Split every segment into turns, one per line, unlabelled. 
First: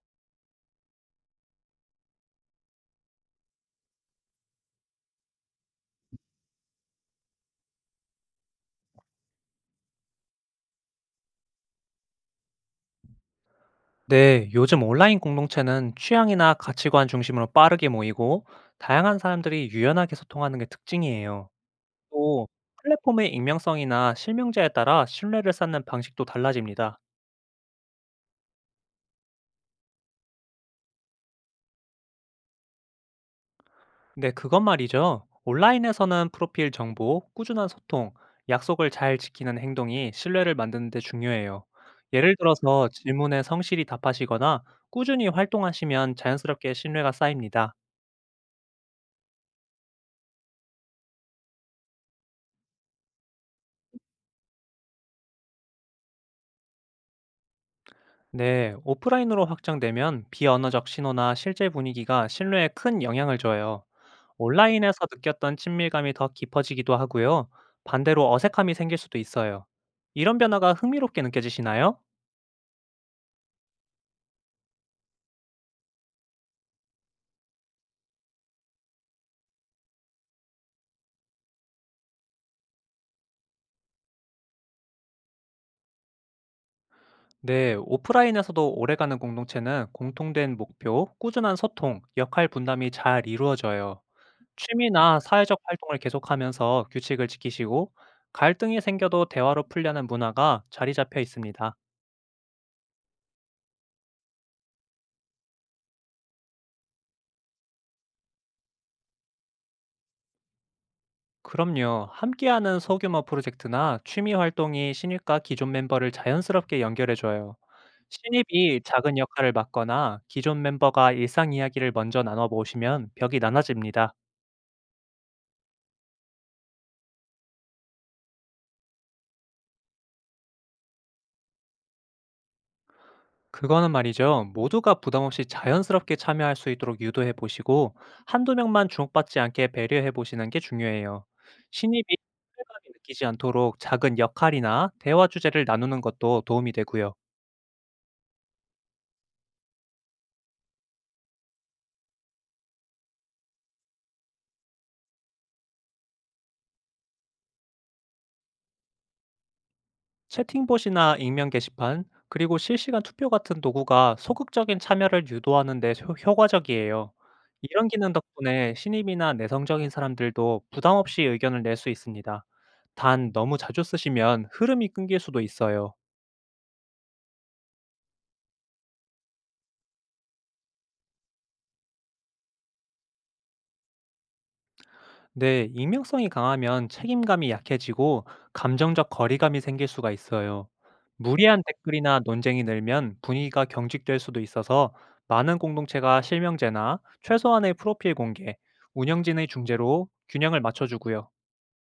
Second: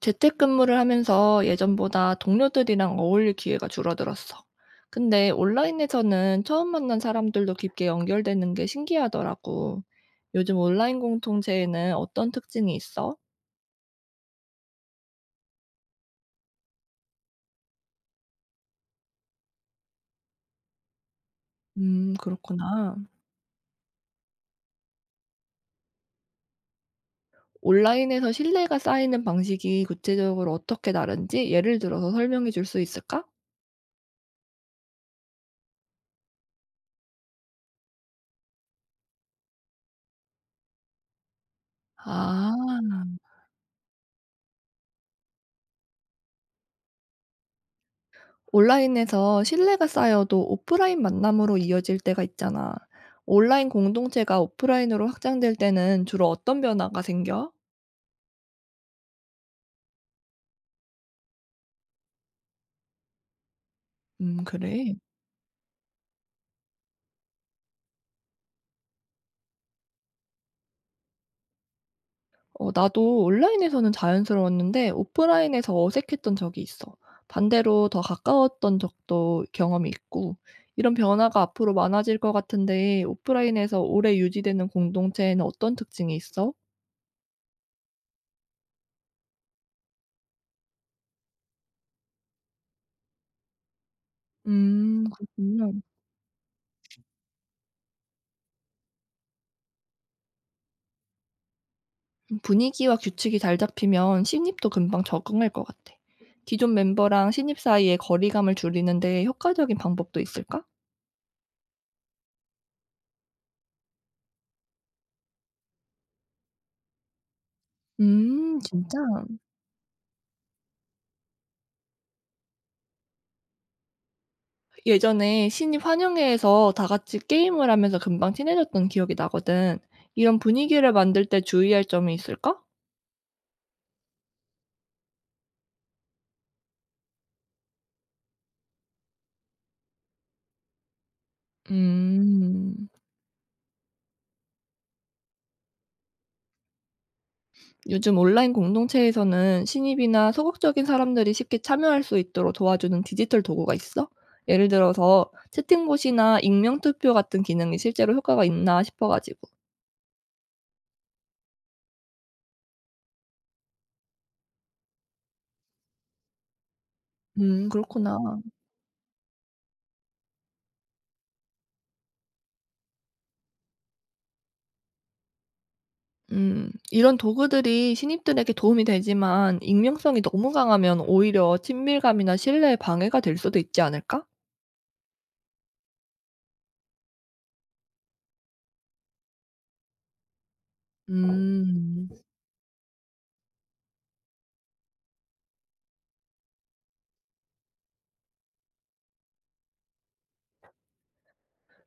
재택근무를 하면서 예전보다 동료들이랑 어울릴 기회가 줄어들었어. 근데 온라인에서는 처음 만난 사람들도 깊게 연결되는 게 신기하더라고. 요즘 온라인 공통체에는 어떤 특징이 있어?
네, 요즘 온라인 공동체는 취향이나 가치관 중심으로 빠르게 모이고 다양한 사람들이 유연하게 소통하는 게 특징이에요. 또
그렇구나.
플랫폼의 익명성이나 실명제에 따라 신뢰를 쌓는 방식도 달라집니다.
온라인에서 신뢰가 쌓이는 방식이 구체적으로 어떻게 다른지 예를 들어서 설명해 줄 수 있을까?
네, 그건 말이죠. 온라인에서는 프로필 정보, 꾸준한 소통, 약속을 잘 지키는 행동이 신뢰를 만드는 데 중요해요. 예를
아.
들어서 질문에 성실히 답하시거나 꾸준히 활동하시면 자연스럽게 신뢰가 쌓입니다.
온라인에서 신뢰가 쌓여도 오프라인 만남으로 이어질 때가 있잖아. 온라인 공동체가 오프라인으로 확장될 때는 주로 어떤 변화가 생겨?
네, 오프라인으로 확장되면 비언어적 신호나 실제 분위기가 신뢰에 큰 영향을 줘요.
그래.
온라인에서 느꼈던 친밀감이 더 깊어지기도 하고요. 반대로 어색함이 생길 수도 있어요. 이런 변화가 흥미롭게 느껴지시나요?
어, 나도 온라인에서는 자연스러웠는데 오프라인에서 어색했던 적이 있어. 반대로 더 가까웠던 적도 경험이 있고. 이런 변화가 앞으로 많아질 것 같은데 오프라인에서 오래 유지되는 공동체에는 어떤 특징이 있어?
네, 오프라인에서도 오래가는 공동체는 공통된 목표, 꾸준한 소통, 역할 분담이 잘 이루어져요. 취미나 사회적
그렇구나.
활동을 계속하면서 규칙을 지키시고 갈등이 생겨도 대화로 풀려는 문화가 자리 잡혀 있습니다.
분위기와 규칙이 잘 잡히면 신입도 금방 적응할 것 같아. 기존 멤버랑 신입 사이의 거리감을 줄이는데 효과적인 방법도 있을까?
그럼요. 함께하는 소규모 프로젝트나 취미 활동이 신입과 기존 멤버를 자연스럽게 연결해줘요. 신입이
진짜?
작은 역할을 맡거나 기존 멤버가 일상 이야기를 먼저 나눠보시면 벽이 나눠집니다.
예전에 신입 환영회에서 다 같이 게임을 하면서 금방 친해졌던 기억이 나거든. 이런 분위기를 만들 때 주의할 점이 있을까?
그거는 말이죠. 모두가 부담없이 자연스럽게 참여할 수 있도록 유도해 보시고, 한두 명만 주목받지 않게 배려해 보시는 게 중요해요. 신입이
음.
소외감이 느끼지 않도록 작은 역할이나 대화 주제를 나누는 것도 도움이 되고요.
요즘 온라인 공동체에서는 신입이나 소극적인 사람들이 쉽게 참여할 수 있도록 도와주는 디지털 도구가 있어? 예를 들어서 채팅봇이나 익명 투표 같은 기능이 실제로 효과가 있나 싶어가지고.
채팅봇이나 익명 게시판, 그리고 실시간 투표 같은 도구가 소극적인 참여를 유도하는 데 효과적이에요. 이런 기능
그렇구나.
덕분에 신입이나 내성적인 사람들도 부담 없이 의견을 낼 수 있습니다. 단, 너무 자주 쓰시면 흐름이 끊길 수도 있어요.
이런 도구들이 신입들에게 도움이 되지만 익명성이 너무 강하면 오히려 친밀감이나 신뢰에 방해가 될 수도 있지 않을까?
네, 익명성이 강하면 책임감이 약해지고 감정적 거리감이 생길 수가 있어요. 무리한
음,
댓글이나 논쟁이 늘면 분위기가 경직될 수도 있어서 많은 공동체가 실명제나 최소한의 프로필 공개, 운영진의 중재로 균형을 맞춰주고요.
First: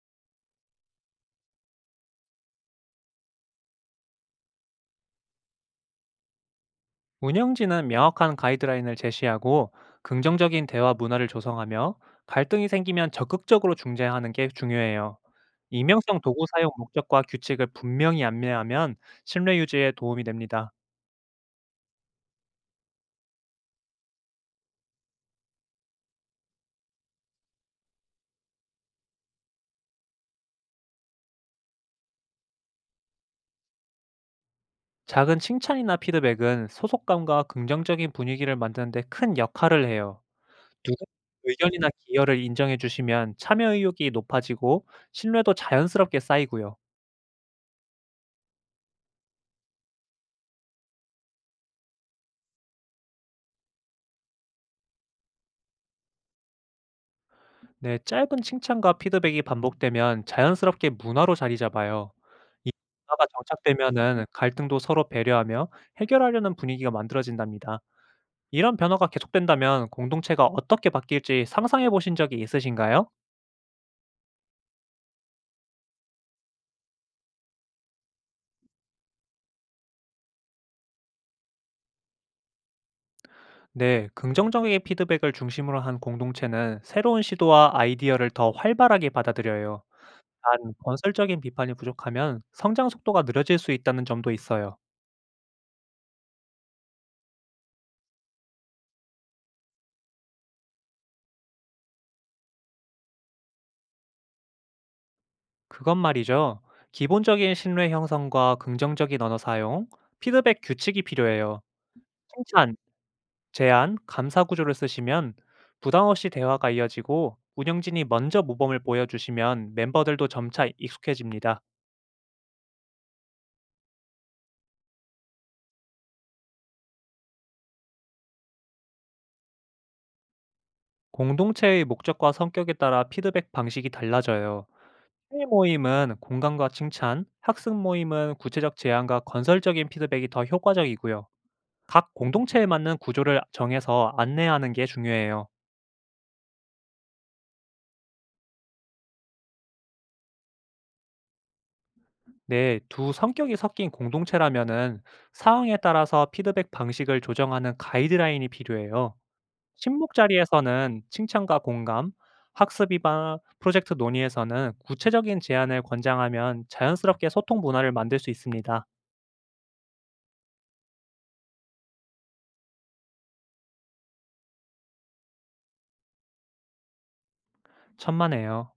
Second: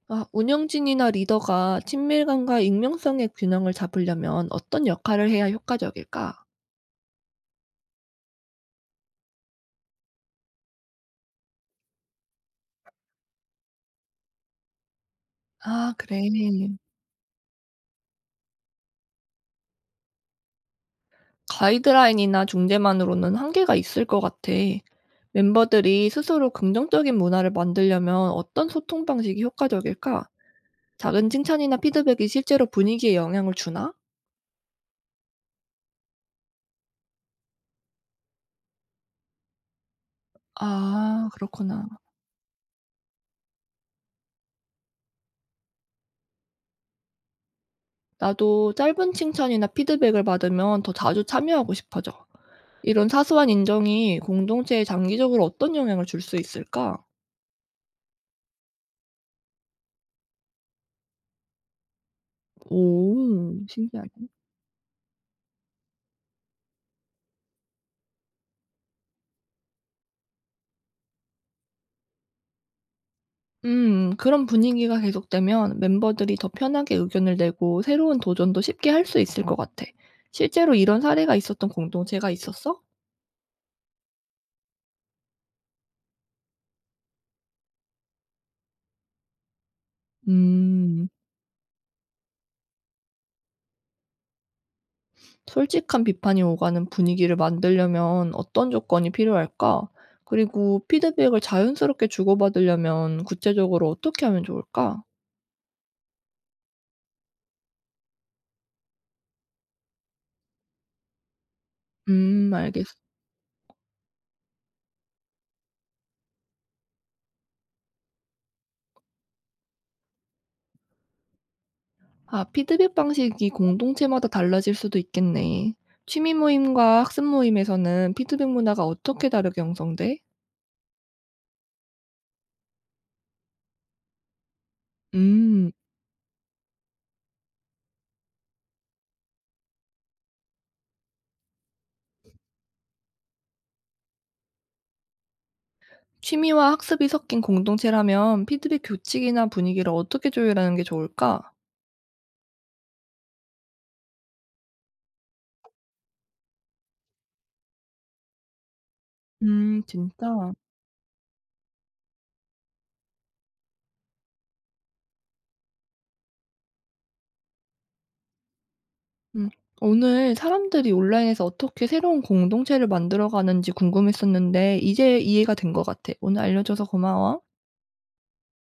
아, 운영진이나 리더가 친밀감과 익명성의 균형을 잡으려면 어떤 역할을 해야 효과적일까?
운영진은 명확한 가이드라인을 제시하고 긍정적인 대화 문화를 조성하며 갈등이 생기면 적극적으로 중재하는 게 중요해요.
아
익명성
그래.
도구 사용 목적과 규칙을 분명히 안내하면 신뢰 유지에 도움이 됩니다.
가이드라인이나 중재만으로는 한계가 있을 것 같아. 멤버들이 스스로 긍정적인 문화를 만들려면 어떤 소통 방식이 효과적일까? 작은 칭찬이나 피드백이 실제로 분위기에 영향을 주나?
작은 칭찬이나 피드백은 소속감과 긍정적인 분위기를 만드는 데 큰 역할을 해요. 누군가
아 그렇구나.
의견이나 기여를 인정해 주시면 참여 의욕이 높아지고 신뢰도 자연스럽게 쌓이고요.
나도 짧은 칭찬이나 피드백을 받으면 더 자주 참여하고 싶어져. 이런 사소한 인정이 공동체에 장기적으로 어떤 영향을 줄 수 있을까?
네, 짧은 칭찬과 피드백이 반복되면 자연스럽게 문화로 자리 잡아요. 이 문화가
오
정착되면은
신기하네.
갈등도 서로 배려하며 해결하려는 분위기가 만들어진답니다. 이런 변화가 계속된다면 공동체가 어떻게 바뀔지 상상해 보신 적이 있으신가요?
음. 그런 분위기가 계속되면 멤버들이 더 편하게 의견을 내고 새로운 도전도 쉽게 할 수 있을 것 같아. 실제로 이런 사례가 있었던 공동체가 있었어?
네, 긍정적인 피드백을 중심으로 한 공동체는 새로운 시도와 아이디어를 더 활발하게 받아들여요. 단,
음.
건설적인 비판이 부족하면 성장 속도가 느려질 수 있다는 점도 있어요.
솔직한 비판이 오가는 분위기를 만들려면 어떤 조건이 필요할까? 그리고 피드백을 자연스럽게 주고받으려면 구체적으로 어떻게 하면 좋을까?
그건 말이죠. 기본적인 신뢰 형성과 긍정적인 언어 사용, 피드백 규칙이 필요해요. 칭찬,
알겠어.
제안, 감사 구조를 쓰시면 부담 없이 대화가 이어지고 운영진이 먼저 모범을 보여주시면 멤버들도 점차 익숙해집니다.
아, 피드백 방식이 공동체마다 달라질 수도 있겠네. 취미 모임과 학습 모임에서는 피드백 문화가 어떻게 다르게 형성돼?
공동체의 목적과 성격에 따라 피드백 방식이 달라져요. 취미
음.
모임은 공감과 칭찬, 학습 모임은 구체적 제안과 건설적인 피드백이 더 효과적이고요. 각 공동체에 맞는 구조를 정해서 안내하는 게 중요해요.
취미와 학습이 섞인 공동체라면 피드백 규칙이나 분위기를 어떻게 조율하는 게 좋을까?
네, 두 성격이 섞인 공동체라면은 상황에 따라서 피드백 방식을 조정하는 가이드라인이 필요해요. 친목
진짜.
자리에서는 칭찬과 공감, 학습 이반 프로젝트 논의에서는 구체적인 제안을 권장하면 자연스럽게 소통 문화를 만들 수 있습니다.
음. 오늘 사람들이 온라인에서 어떻게 새로운 공동체를 만들어 가는지 궁금했었는데 이제 이해가 된 것 같아. 오늘 알려줘서 고마워.
천만에요.